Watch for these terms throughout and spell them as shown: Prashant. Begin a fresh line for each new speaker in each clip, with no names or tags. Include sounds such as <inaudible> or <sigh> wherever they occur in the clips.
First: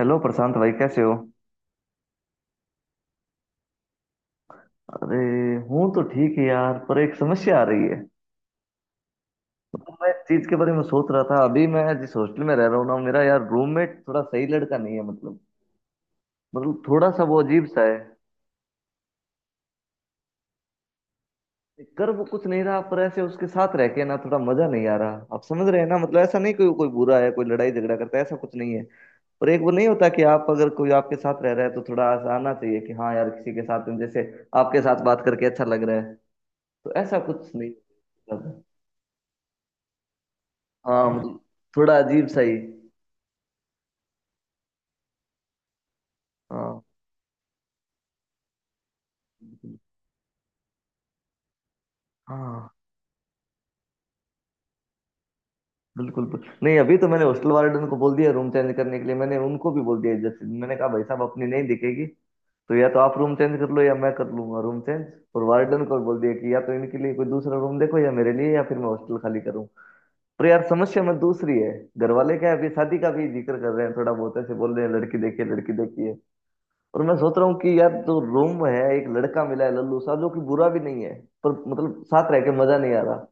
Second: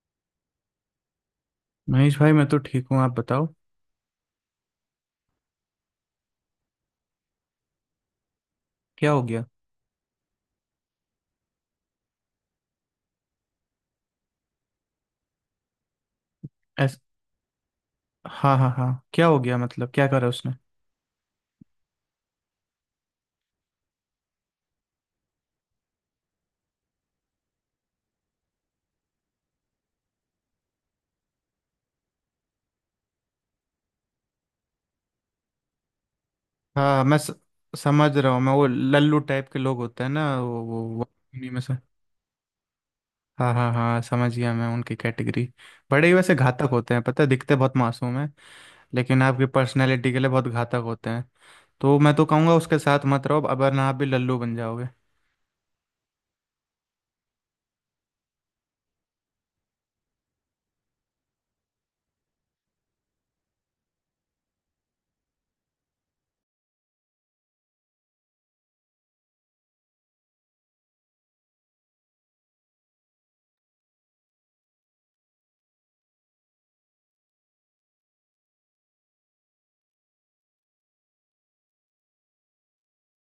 Hello Prashant भाई, कैसे हो?
महेश भाई, मैं तो ठीक हूँ। आप बताओ।
अरे, हूँ तो ठीक है यार। पर एक समस्या आ रही है।
क्या हो गया?
मतलब मैं इस चीज के बारे में सोच रहा था। अभी मैं जिस हॉस्टल में रह रहा हूँ ना, मेरा यार रूममेट थोड़ा सही लड़का नहीं है। मतलब
ऐस
थोड़ा सा वो अजीब सा है।
हाँ हाँ हाँ। क्या हो गया मतलब क्या करा उसने?
कर वो कुछ नहीं रहा, पर ऐसे उसके साथ रह के ना थोड़ा मजा नहीं आ रहा। आप समझ रहे हैं ना? मतलब ऐसा नहीं, कोई कोई बुरा है, कोई लड़ाई झगड़ा करता है, ऐसा कुछ नहीं है। पर एक वो नहीं होता कि आप, अगर कोई आपके साथ रह रहा है तो थोड़ा ऐसा आना चाहिए कि हाँ यार, किसी के साथ जैसे आपके साथ बात करके अच्छा लग रहा है। तो
हाँ,
ऐसा
मैं
कुछ नहीं।
समझ रहा हूँ। मैं, वो लल्लू टाइप के लोग होते हैं ना,
हाँ मतलब,
उन्हीं में से।
थोड़ा अजीब सा ही।
हाँ हाँ हाँ, समझ गया मैं उनकी कैटेगरी। बड़े ही वैसे घातक
हाँ,
होते हैं, पता है? दिखते बहुत मासूम हैं। लेकिन आपकी पर्सनैलिटी के लिए बहुत घातक होते हैं। तो मैं तो कहूँगा,
हाँ।
उसके साथ मत रहो अब, वरना आप भी लल्लू बन जाओगे।
बिल्कुल बिल्कुल। नहीं, अभी तो मैंने हॉस्टल वार्डन को बोल दिया रूम चेंज करने के लिए। मैंने उनको भी बोल दिया, जैसे मैंने कहा भाई साहब, अपनी नहीं दिखेगी तो या तो आप रूम चेंज कर लो या मैं कर लूंगा रूम चेंज। और वार्डन को बोल दिया कि या तो इनके लिए कोई दूसरा रूम देखो या मेरे लिए, या फिर मैं हॉस्टल खाली करूँ। पर यार समस्या में दूसरी है। घर वाले क्या है, अभी शादी का भी जिक्र कर रहे हैं, थोड़ा बहुत ऐसे बोल रहे हैं, लड़की देखिए, लड़की देखिए। और मैं सोच रहा हूँ कि यार जो रोम में है एक लड़का मिला है लल्लू सा, जो कि बुरा भी नहीं है, पर मतलब साथ रह के मजा नहीं आ रहा।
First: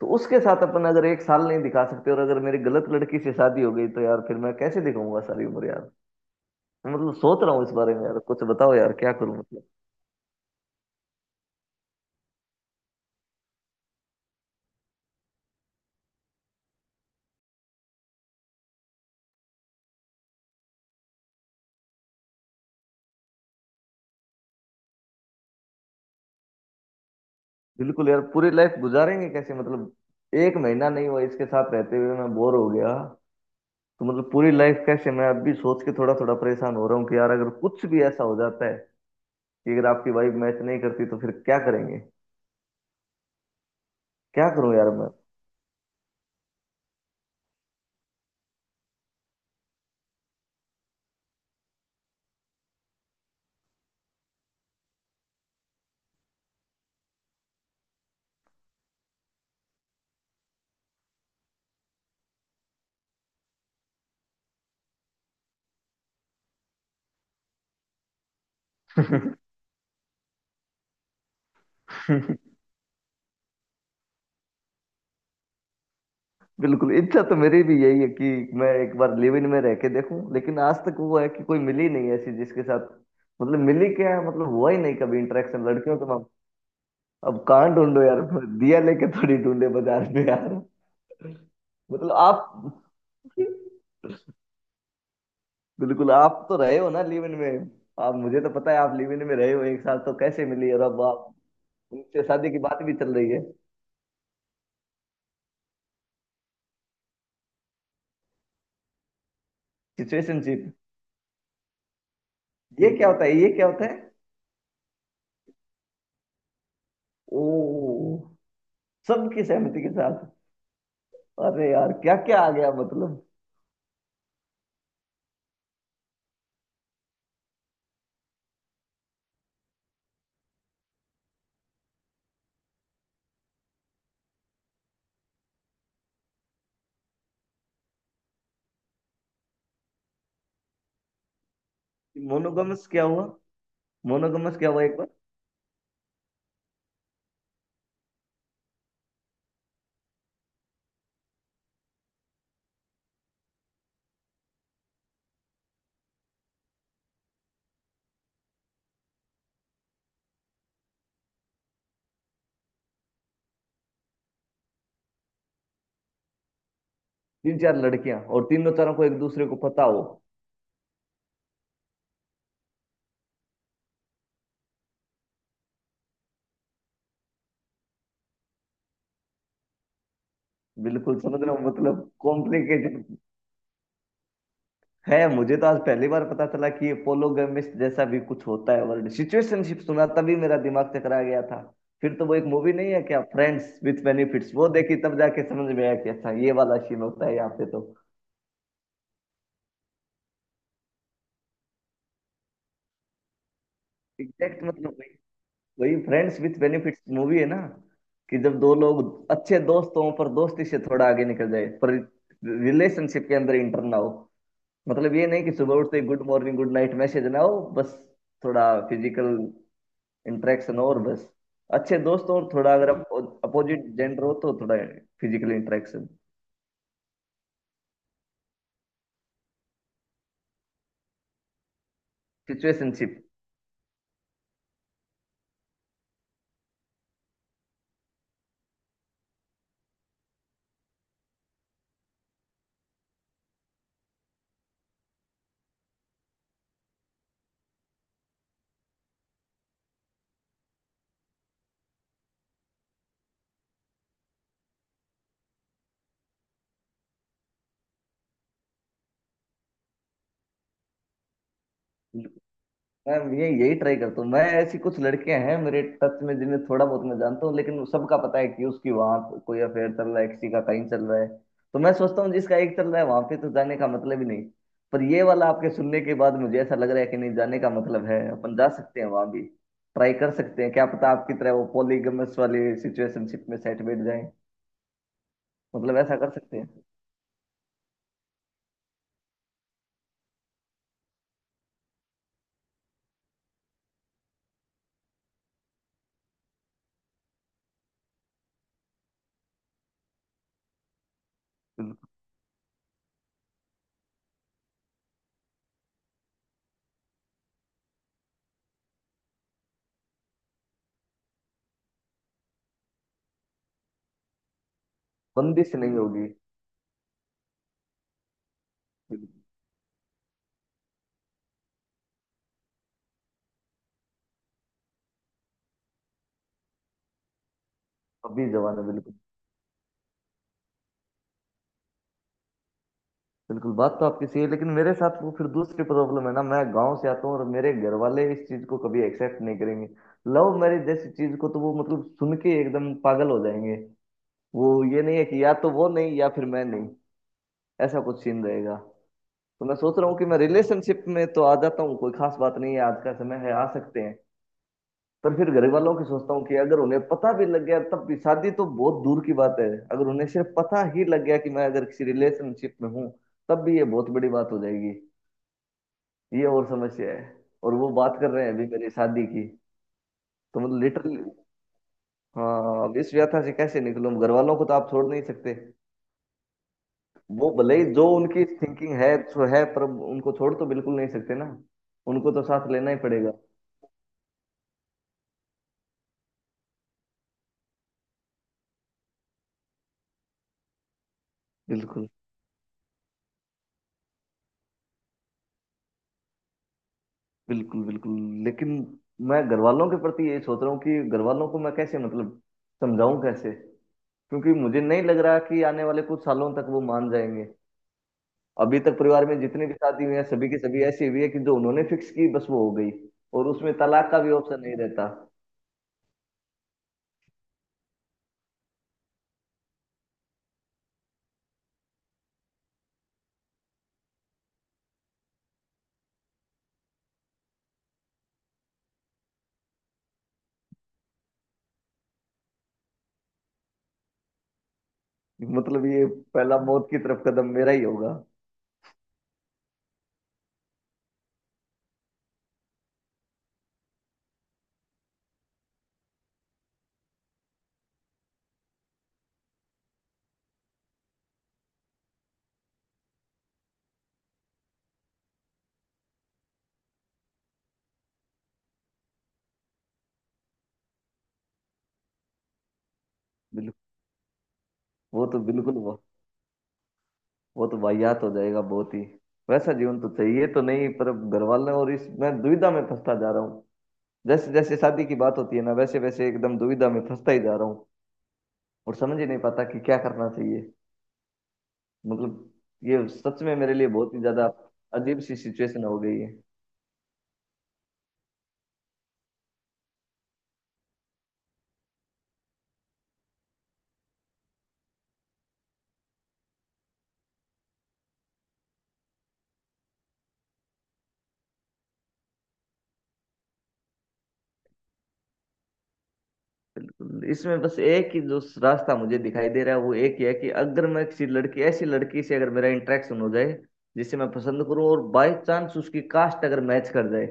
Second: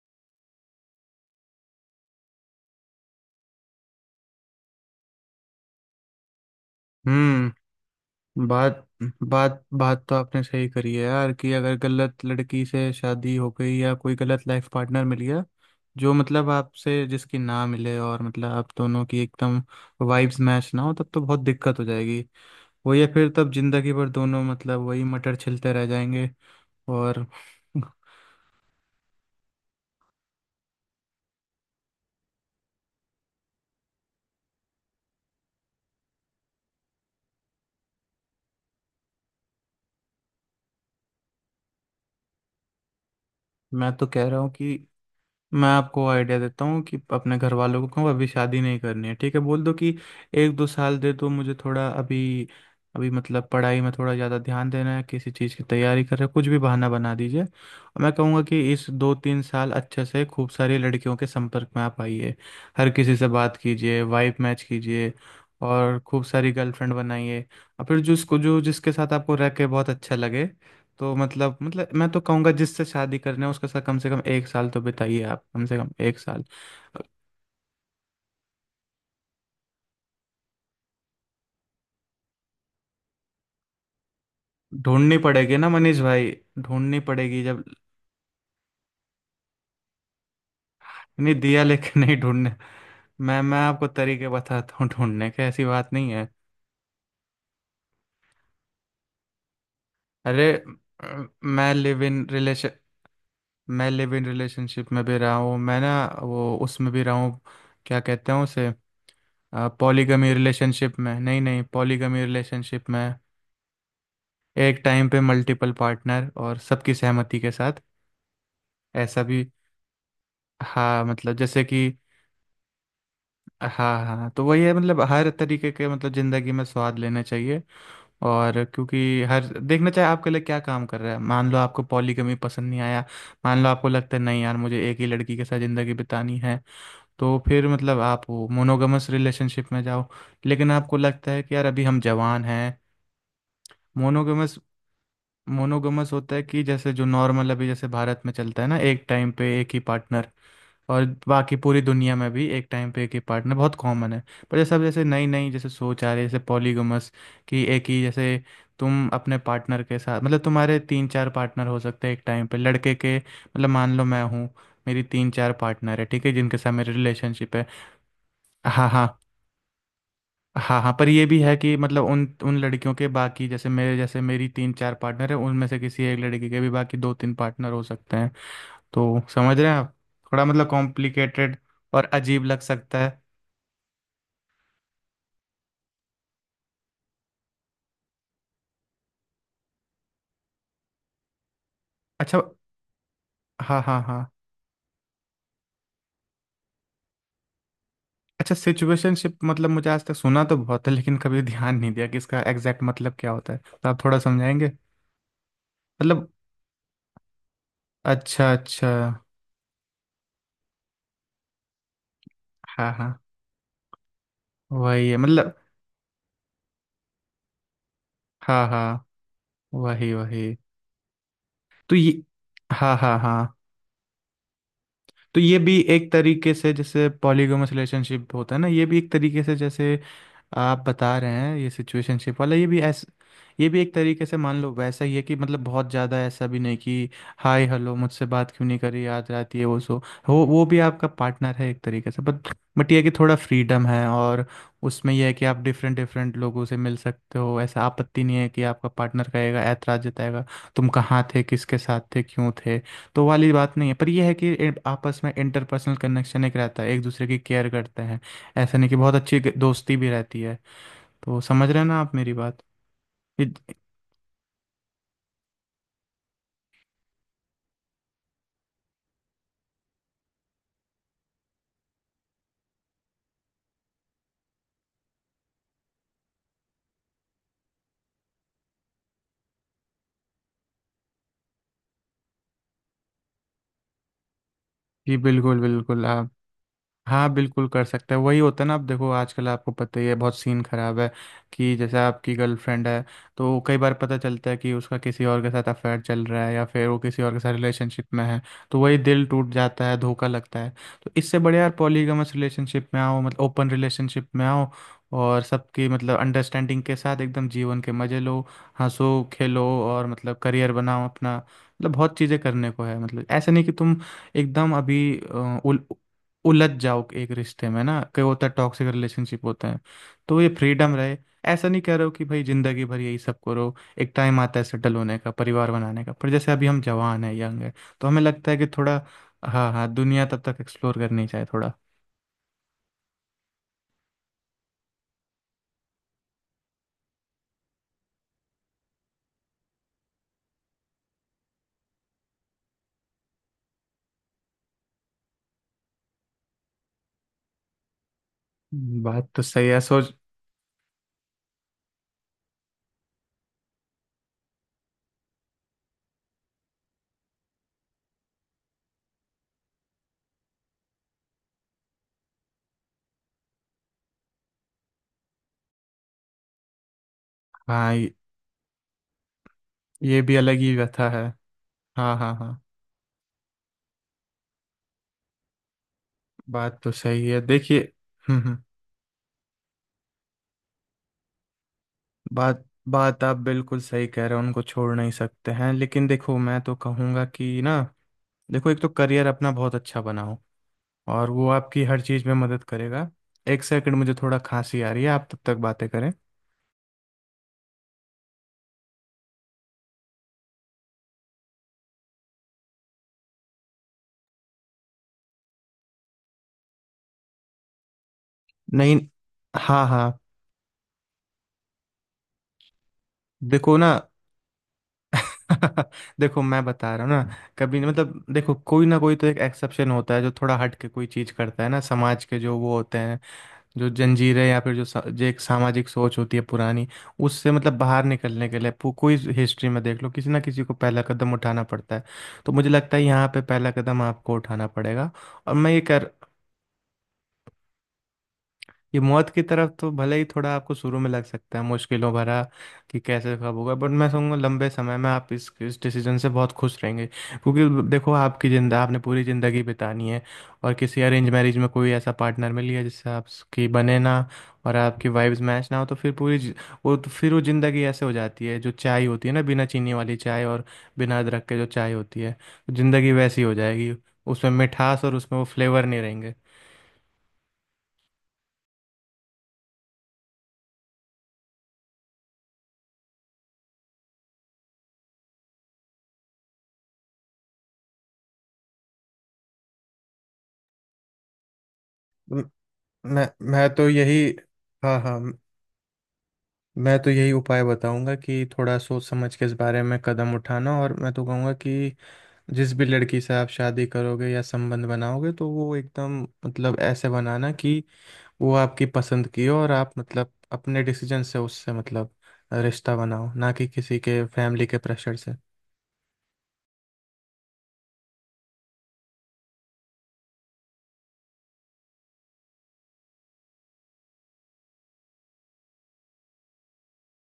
तो उसके साथ अपन अगर एक साल नहीं दिखा सकते, और अगर मेरी गलत लड़की से शादी हो गई तो यार फिर मैं कैसे दिखाऊंगा सारी उम्र यार। मैं मतलब सोच रहा हूँ इस
हम्म
बारे में। यार कुछ बताओ
बात
यार, क्या करूं
बात
मतलब।
बात तो आपने सही करी है यार, कि अगर गलत लड़की से शादी हो गई या कोई गलत लाइफ पार्टनर मिल गया, जो मतलब आपसे जिसकी ना मिले, और मतलब आप दोनों की एकदम वाइब्स मैच ना हो, तब तो बहुत दिक्कत हो जाएगी। वही है फिर तब, जिंदगी भर दोनों मतलब वही मटर छिलते रह जाएंगे, और <laughs>
बिल्कुल यार, पूरी लाइफ गुजारेंगे कैसे मतलब? एक महीना नहीं हुआ इसके साथ रहते हुए मैं बोर हो गया। तो मतलब पूरी लाइफ कैसे? मैं अब भी सोच के थोड़ा थोड़ा परेशान हो रहा हूँ कि यार अगर कुछ भी ऐसा हो जाता है कि अगर आपकी वाइफ मैच नहीं करती तो फिर क्या करेंगे?
मैं तो कह रहा
क्या
हूँ
करूं
कि,
यार मैं?
मैं आपको आइडिया देता हूँ कि अपने घर वालों को कहूँ अभी शादी नहीं करनी है, ठीक है? बोल दो कि 1-2 साल दे दो मुझे थोड़ा अभी। अभी मतलब पढ़ाई में थोड़ा ज़्यादा ध्यान देना है, किसी चीज़ की तैयारी कर रहे हो, कुछ भी बहाना बना दीजिए। और मैं कहूँगा कि इस 2-3 साल अच्छे से खूब सारी लड़कियों के संपर्क में आप आइए। हर किसी से बात कीजिए, वाइब मैच कीजिए, और खूब सारी गर्लफ्रेंड बनाइए। और फिर जिसको जो जिसके साथ आपको रह के बहुत अच्छा लगे, तो मतलब मैं तो कहूंगा जिससे शादी करना है उसके साथ कम से कम एक साल तो बिताइए आप, कम से कम एक साल।
बिल्कुल, इच्छा तो मेरी भी यही है कि मैं एक बार लिव इन में रह के देखूं। लेकिन आज तक वो है कि कोई मिली नहीं ऐसी जिसके साथ, मतलब मिली क्या है, मतलब हुआ ही नहीं कभी
ढूंढनी पड़ेगी
इंटरेक्शन
ना
लड़कियों
मनीष
के माम।
भाई, ढूंढनी
अब
पड़ेगी जब।
कहाँ ढूंढो यार? दिया लेके थोड़ी ढूंढे बाजार में यार।
नहीं, दिया लेकिन
मतलब
नहीं ढूंढने।
आप,
मैं आपको तरीके बताता हूँ ढूंढने के, ऐसी बात
बिल्कुल
नहीं है।
आप तो रहे हो ना लिव इन में। आप, मुझे तो पता है आप लिव इन में रहे हो एक साल। तो कैसे
अरे,
मिली? और अब आप
मैं लिव
उनसे
इन
शादी की
रिलेशन।
बात भी चल रही है।
मैं लिव इन रिलेशनशिप में भी रहा हूँ मैं ना, वो उसमें भी रहा हूँ। क्या कहते हैं उसे? पॉलीगमी
सिचुएशनशिप,
रिलेशनशिप में, नहीं नहीं, पॉलीगमी
ये
रिलेशनशिप
क्या
में।
होता है, ये क्या होता है?
एक टाइम पे मल्टीपल पार्टनर, और सबकी सहमति के साथ।
ओ,
ऐसा
सबकी
भी।
सहमति के साथ।
हाँ मतलब, जैसे
अरे
कि।
यार, क्या क्या आ गया मतलब।
हाँ हाँ, तो वही है मतलब, हर तरीके के मतलब ज़िंदगी में स्वाद लेना चाहिए। और क्योंकि हर देखना चाहे आपके लिए क्या काम कर रहा है, मान लो आपको पॉलीगमी पसंद नहीं आया। मान लो आपको लगता है, नहीं यार मुझे एक ही लड़की के साथ ज़िंदगी बितानी है, तो फिर मतलब आप वो मोनोगमस रिलेशनशिप में जाओ। लेकिन आपको लगता है कि यार अभी हम जवान हैं।
मोनोगमस क्या हुआ? मोनोगमस
मोनोगमस,
क्या हुआ एक बार?
मोनोगमस होता है कि, जैसे जो नॉर्मल अभी जैसे भारत में चलता है ना, एक टाइम पे एक ही पार्टनर। और बाकी पूरी दुनिया में भी एक टाइम पे एक ही पार्टनर बहुत कॉमन है। पर जैसे अब जैसे नई नई जैसे सोच आ रही है, जैसे पॉलीगमस, कि एक ही जैसे, तुम अपने पार्टनर के साथ मतलब तुम्हारे तीन चार पार्टनर हो सकते हैं एक टाइम पे, लड़के के मतलब मान लो मैं हूँ, मेरी तीन चार पार्टनर है, ठीक है, जिनके साथ मेरी रिलेशनशिप
तीन
है।
चार लड़कियां और तीनों
हाँ
तरह को
हाँ।
एक दूसरे को पता हो?
हाँ हाँ, पर ये भी है कि मतलब उन उन लड़कियों के बाकी, जैसे मेरे जैसे मेरी तीन चार पार्टनर है, उनमें से किसी एक लड़की के भी बाकी दो तीन पार्टनर हो सकते हैं। तो समझ रहे हैं आप? थोड़ा मतलब
बिल्कुल समझ रहा
कॉम्प्लिकेटेड
हूँ,
और
मतलब
अजीब लग सकता
कॉम्प्लिकेटेड
है।
है। मुझे तो आज पहली बार पता चला कि ये पोलोगेमिस्ट जैसा भी कुछ होता है। वर्ड सिचुएशनशिप सुना तभी मेरा दिमाग चकरा गया था। फिर तो वो
अच्छा,
एक मूवी नहीं है क्या, फ्रेंड्स
हाँ हाँ
विथ
हाँ।
बेनिफिट्स? वो देखी तब जाके समझ में आया कि अच्छा, ये वाला सीन होता है यहाँ पे तो।
अच्छा, सिचुएशनशिप मतलब, मुझे आज तक सुना तो बहुत है, लेकिन कभी ध्यान नहीं दिया कि इसका एग्जैक्ट मतलब क्या होता है, तो आप थोड़ा
एग्जैक्ट
समझाएंगे?
मतलब, वही
मतलब,
फ्रेंड्स विथ बेनिफिट्स मूवी है ना, कि
अच्छा
जब दो
अच्छा।
लोग अच्छे दोस्त हों, पर दोस्ती से थोड़ा आगे निकल जाए, पर
हाँ हाँ,
रिलेशनशिप के अंदर इंटर ना हो।
वही
मतलब
है
ये नहीं कि
मतलब।
सुबह उठते good morning, good night message ना हो, बस थोड़ा
हाँ हाँ,
फिजिकल
वही वही।
इंटरेक्शन हो और बस,
तो
अच्छे
ये
दोस्त हो और थोड़ा अगर
हाँ हाँ हाँ,
अपोजिट जेंडर हो तो थोड़ा
तो
फिजिकल
ये भी
इंटरेक्शन।
एक तरीके से जैसे पॉलीगैमस रिलेशनशिप होता है ना, ये भी एक तरीके से, जैसे आप बता रहे हैं ये सिचुएशनशिप वाला, ये भी ऐसा,
सिचुएशनशिप।
ये भी एक तरीके से मान लो वैसा ही है, कि मतलब बहुत ज़्यादा ऐसा भी नहीं कि हाय हेलो, मुझससे बात क्यों नहीं करी, याद रात ये वो सो। वो भी आपका पार्टनर है एक तरीके से, बट ये है कि थोड़ा फ्रीडम है, और उसमें यह है कि आप डिफरेंट डिफरेंट लोगों से मिल सकते हो, ऐसा आपत्ति नहीं है कि आपका पार्टनर कहेगा, ऐतराज जताएगा, तुम कहाँ थे, किसके साथ थे, क्यों थे, तो वाली बात नहीं है। पर यह है कि आपस में इंटरपर्सनल कनेक्शन एक रहता है, एक दूसरे की केयर करते हैं, ऐसा नहीं, कि बहुत अच्छी दोस्ती भी रहती है। तो समझ रहे हैं ना आप मेरी बात?
मैं ये
जी
यही ट्राई करता हूँ, मैं ऐसी कुछ लड़कियां हैं मेरे टच में जिन्हें थोड़ा बहुत मैं जानता हूँ, लेकिन सबका पता है कि उसकी वहां कोई अफेयर चल रहा है, किसी का कहीं चल रहा है। तो मैं सोचता हूँ, जिसका एक चल रहा है वहां पे तो जाने का मतलब ही नहीं। पर ये वाला आपके सुनने के बाद मुझे ऐसा लग रहा है कि नहीं, जाने का मतलब है, अपन जा सकते हैं वहां भी। ट्राई कर सकते हैं, क्या पता आपकी तरह वो पॉलीगमस वाली सिचुएशनशिप में सेट बैठ जाए।
जी, बिल्कुल
मतलब
बिल्कुल
ऐसा कर
आप।
सकते हैं।
हाँ बिल्कुल कर सकते हैं, वही होता है ना। आप देखो, आजकल आपको पता ही है, बहुत सीन खराब है, कि जैसे आपकी गर्लफ्रेंड है, तो कई बार पता चलता है कि उसका किसी और के साथ अफेयर चल रहा है, या फिर वो किसी और के साथ रिलेशनशिप में है। तो वही दिल टूट जाता है, धोखा लगता है। तो इससे बढ़िया यार,
बिल्कुल।
पॉलीगमस रिलेशनशिप में आओ, मतलब ओपन रिलेशनशिप में आओ। और सबकी मतलब अंडरस्टैंडिंग के साथ एकदम जीवन के मजे लो। हंसो खेलो, और मतलब करियर बनाओ अपना, मतलब बहुत चीज़ें करने को है, मतलब ऐसा नहीं कि तुम एकदम अभी
बंदिश नहीं होगी।
उलझ जाओ एक रिश्ते में ना, कई होता है, टॉक्सिक
बिल्कुल।
रिलेशनशिप होते हैं। तो ये फ्रीडम रहे। ऐसा नहीं कह रहे हो कि भाई जिंदगी भर यही सब करो। एक टाइम आता है सेटल होने का, परिवार बनाने का, पर जैसे अभी हम जवान है, यंग है, तो हमें
अभी
लगता है कि
जवान है
थोड़ा।
बिल्कुल।
हाँ हाँ, दुनिया तब तक एक्सप्लोर करनी चाहिए थोड़ा।
बिल्कुल बात तो आपकी सही है, लेकिन मेरे साथ वो फिर दूसरी प्रॉब्लम है ना, मैं गांव से आता हूँ, और मेरे घर वाले इस चीज को कभी एक्सेप्ट नहीं करेंगे। लव मैरिज जैसी चीज को तो वो मतलब सुन के एकदम पागल हो जाएंगे। वो, ये नहीं है कि या तो वो नहीं या फिर मैं नहीं, ऐसा कुछ सीन रहेगा।
बात तो
तो
सही
मैं
है,
सोच रहा
सोच।
हूँ कि मैं रिलेशनशिप में तो आ जाता हूँ, कोई खास बात नहीं है, आज का समय है, आ सकते हैं। पर फिर घर वालों की सोचता हूँ कि अगर उन्हें पता भी लग गया तब भी शादी तो बहुत दूर की बात है। अगर उन्हें सिर्फ पता ही लग गया कि मैं अगर किसी रिलेशनशिप में हूँ, तब भी ये बहुत बड़ी बात हो जाएगी। ये और समस्या है। और वो
हाँ, ये
बात कर रहे हैं अभी मेरी शादी की।
ये भी अलग
तो
ही
मतलब
व्यथा
लिटरली,
है। हाँ हाँ हाँ,
हाँ। अब इस व्यथा से कैसे निकलूं? घर वालों को तो आप छोड़ नहीं सकते।
बात तो सही है,
वो भले
देखिए।
ही जो
हम्म
उनकी
हम्म,
थिंकिंग है सो है, पर उनको छोड़ तो बिल्कुल नहीं सकते ना। उनको तो
बात
साथ लेना ही
बात
पड़ेगा।
आप बिल्कुल सही कह रहे हो, उनको छोड़ नहीं सकते हैं, लेकिन देखो, मैं तो कहूँगा कि ना, देखो एक तो करियर अपना बहुत अच्छा बनाओ, और वो आपकी हर
बिल्कुल
चीज़ में मदद करेगा। एक सेकंड, मुझे थोड़ा खांसी आ रही है, आप तब तक बातें करें।
बिल्कुल। बिल्कुल। लेकिन मैं घर वालों के प्रति ये सोच रहा हूँ कि घर वालों को मैं कैसे मतलब समझाऊं कैसे? क्योंकि मुझे नहीं लग रहा कि आने वाले कुछ सालों तक वो मान जाएंगे। अभी तक
नहीं,
परिवार में जितनी भी
हाँ
शादी हुई
हाँ,
है, सभी की सभी ऐसी हुई है कि जो उन्होंने फिक्स की बस वो हो गई। और उसमें
देखो ना।
तलाक का भी ऑप्शन नहीं रहता।
<laughs> देखो, मैं बता रहा हूँ ना, कभी नहीं मतलब, देखो कोई ना कोई तो एक एक्सेप्शन होता है जो थोड़ा हट के कोई चीज़ करता है ना, समाज के जो वो होते हैं, जो जंजीरें या फिर जो, जो एक सामाजिक सोच होती है पुरानी, उससे मतलब बाहर निकलने के लिए कोई हिस्ट्री में देख लो, किसी ना किसी को पहला कदम उठाना पड़ता है। तो मुझे लगता है यहाँ पे पहला कदम आपको उठाना पड़ेगा। और मैं ये
मतलब ये
कर,
पहला मौत की तरफ कदम मेरा ही होगा।
ये मौत की तरफ तो भले ही थोड़ा आपको शुरू में लग सकता है मुश्किलों भरा, कि कैसे कब होगा, बट मैं कहूँगा लंबे समय में आप इस डिसीजन से बहुत खुश रहेंगे। क्योंकि देखो, आपकी जिंदा आपने पूरी ज़िंदगी बितानी है, और किसी अरेंज मैरिज में कोई ऐसा पार्टनर मिल गया जिससे आपकी बने ना, और आपकी वाइब्स मैच ना हो, तो फिर पूरी वो तो फिर वो ज़िंदगी ऐसे हो जाती है, जो चाय होती है ना, बिना चीनी वाली चाय, और बिना अदरक के जो चाय होती है, तो ज़िंदगी वैसी हो
बिल्कुल।
जाएगी। उसमें मिठास, और
वो तो
उसमें वो
बिल्कुल
फ्लेवर नहीं
वो,
रहेंगे।
वो तो वाहियात हो जाएगा बहुत ही। वैसा जीवन तो चाहिए तो नहीं, पर अब घर वाले और इस, मैं दुविधा में फंसता जा रहा हूँ। जैसे जैसे शादी की बात होती है ना, वैसे वैसे एकदम दुविधा में फंसता ही जा रहा हूँ। और समझ ही नहीं पाता कि क्या करना चाहिए। मतलब ये
मैं
सच में
मैं
मेरे लिए
तो
बहुत ही
यही
ज्यादा
हाँ हाँ,
अजीब सी सिचुएशन हो गई है।
मैं तो यही उपाय बताऊंगा, कि थोड़ा सोच समझ के इस बारे में कदम उठाना, और मैं तो कहूँगा कि जिस भी लड़की से आप शादी करोगे या संबंध बनाओगे, तो वो एकदम मतलब ऐसे बनाना कि वो आपकी पसंद की हो, और आप मतलब अपने डिसीजन से उससे मतलब रिश्ता बनाओ, ना कि किसी के फैमिली के प्रेशर से।
इसमें बस एक ही जो रास्ता मुझे दिखाई दे रहा है, वो एक ही है कि अगर मैं किसी लड़की, ऐसी लड़की से अगर मेरा इंटरेक्शन हो जाए जिसे मैं पसंद करूं, और बाय चांस उसकी कास्ट अगर मैच कर जाए,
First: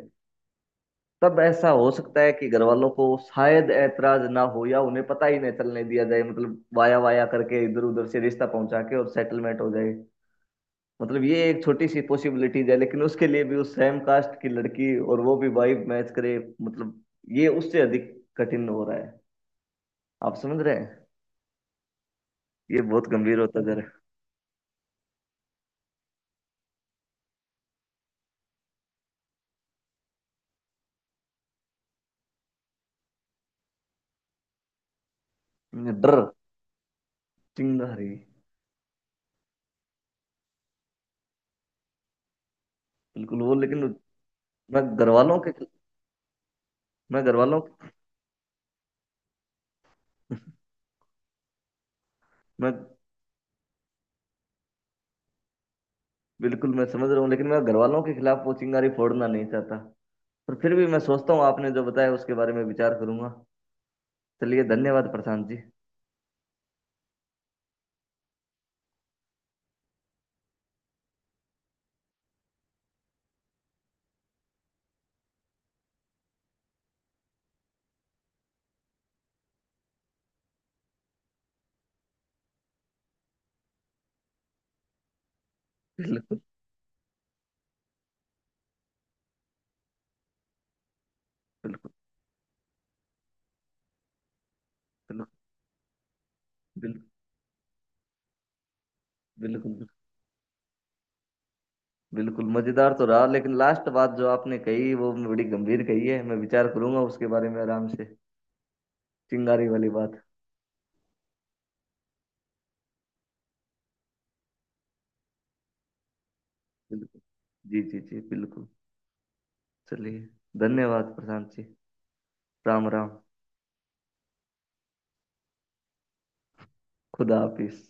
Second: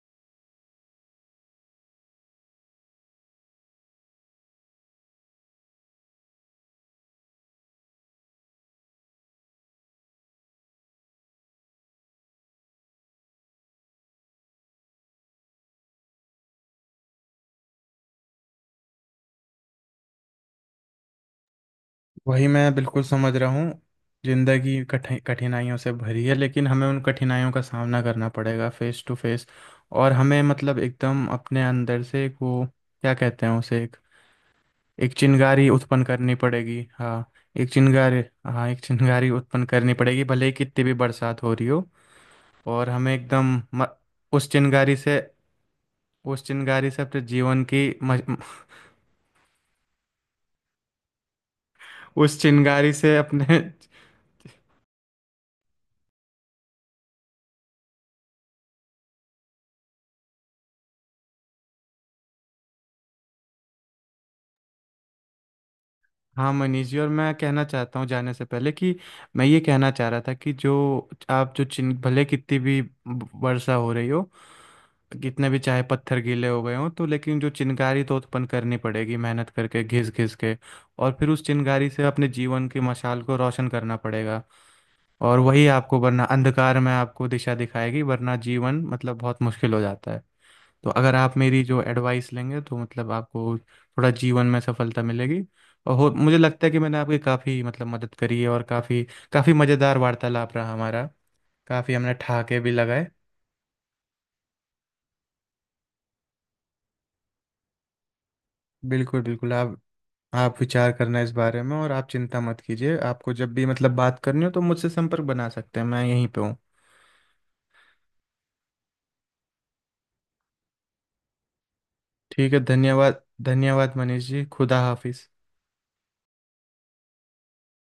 तब ऐसा हो सकता है कि घर वालों को शायद ऐतराज ना हो या उन्हें पता ही नहीं चलने दिया जाए। मतलब वाया वाया करके इधर उधर से रिश्ता पहुंचा के और सेटलमेंट हो जाए। मतलब ये एक छोटी सी पॉसिबिलिटीज है, लेकिन उसके लिए भी उस सेम कास्ट की लड़की, और वो भी वाइब मैच करे, मतलब ये उससे अधिक कठिन हो रहा है। आप समझ रहे हैं?
वही मैं
ये
बिल्कुल
बहुत
समझ
गंभीर
रहा
होता जा
हूँ।
रहा
जिंदगी कठिनाइयों से भरी है, लेकिन हमें उन कठिनाइयों का सामना करना पड़ेगा फेस टू फेस। और हमें मतलब एकदम अपने अंदर से एक वो, क्या कहते हैं उसे, एक एक चिंगारी
है
उत्पन्न
जरा, डर।
करनी पड़ेगी। हाँ, एक
चिंगारी।
चिंगारी। हाँ, एक चिंगारी उत्पन्न करनी पड़ेगी, भले ही कितनी भी बरसात हो रही हो। और हमें
बिल्कुल वो
एकदम
लेकिन,
उस
मैं
चिंगारी
घर
से,
वालों के
उस चिंगारी से अपने
मैं घर वालों
जीवन की उस
मैं
चिंगारी से अपने।
बिल्कुल, मैं समझ रहा हूँ, लेकिन मैं घर वालों के खिलाफ वो चिंगारी फोड़ना नहीं चाहता। पर फिर भी मैं सोचता हूँ आपने जो बताया उसके बारे में विचार करूंगा। चलिए, धन्यवाद प्रशांत जी।
हाँ मनीष जी, और मैं कहना चाहता हूँ जाने से पहले कि, मैं ये कहना चाह रहा था कि जो आप, जो चिन भले कितनी भी वर्षा हो रही हो, कितने भी चाहे पत्थर गीले हो गए हों तो, लेकिन जो चिनगारी तो उत्पन्न करनी पड़ेगी, मेहनत करके, घिस घिस के, और फिर उस चिनगारी से अपने जीवन की मशाल को रोशन करना पड़ेगा, और वही आपको, वरना
बिल्कुल।
अंधकार में आपको दिशा दिखाएगी, वरना जीवन मतलब बहुत मुश्किल हो जाता है। तो अगर आप मेरी जो
बिल्कुल।
एडवाइस लेंगे, तो मतलब आपको थोड़ा जीवन में सफलता
बिल्कुल।
मिलेगी। और हो, मुझे लगता है कि मैंने
बिल्कुल।
आपकी काफ़ी मतलब मदद करी है, और काफ़ी, काफ़ी
बिल्कुल।
मज़ेदार वार्तालाप रहा हमारा, काफ़ी हमने
बिल्कुल
ठहाके भी
मजेदार तो
लगाए।
रहा, लेकिन लास्ट बात जो आपने कही वो बड़ी गंभीर कही है, मैं विचार करूंगा उसके बारे में आराम से।
बिल्कुल बिल्कुल,
चिंगारी
आप
वाली बात।
आप विचार करना इस बारे में, और आप चिंता मत कीजिए, आपको जब भी मतलब बात करनी हो तो मुझसे संपर्क बना सकते हैं, मैं यहीं पे हूँ।
बिल्कुल। जी जी जी, बिल्कुल। चलिए, धन्यवाद प्रशांत जी।
ठीक है,
राम राम।
धन्यवाद। धन्यवाद मनीष जी, खुदा हाफिज़।
खुदा हाफिज।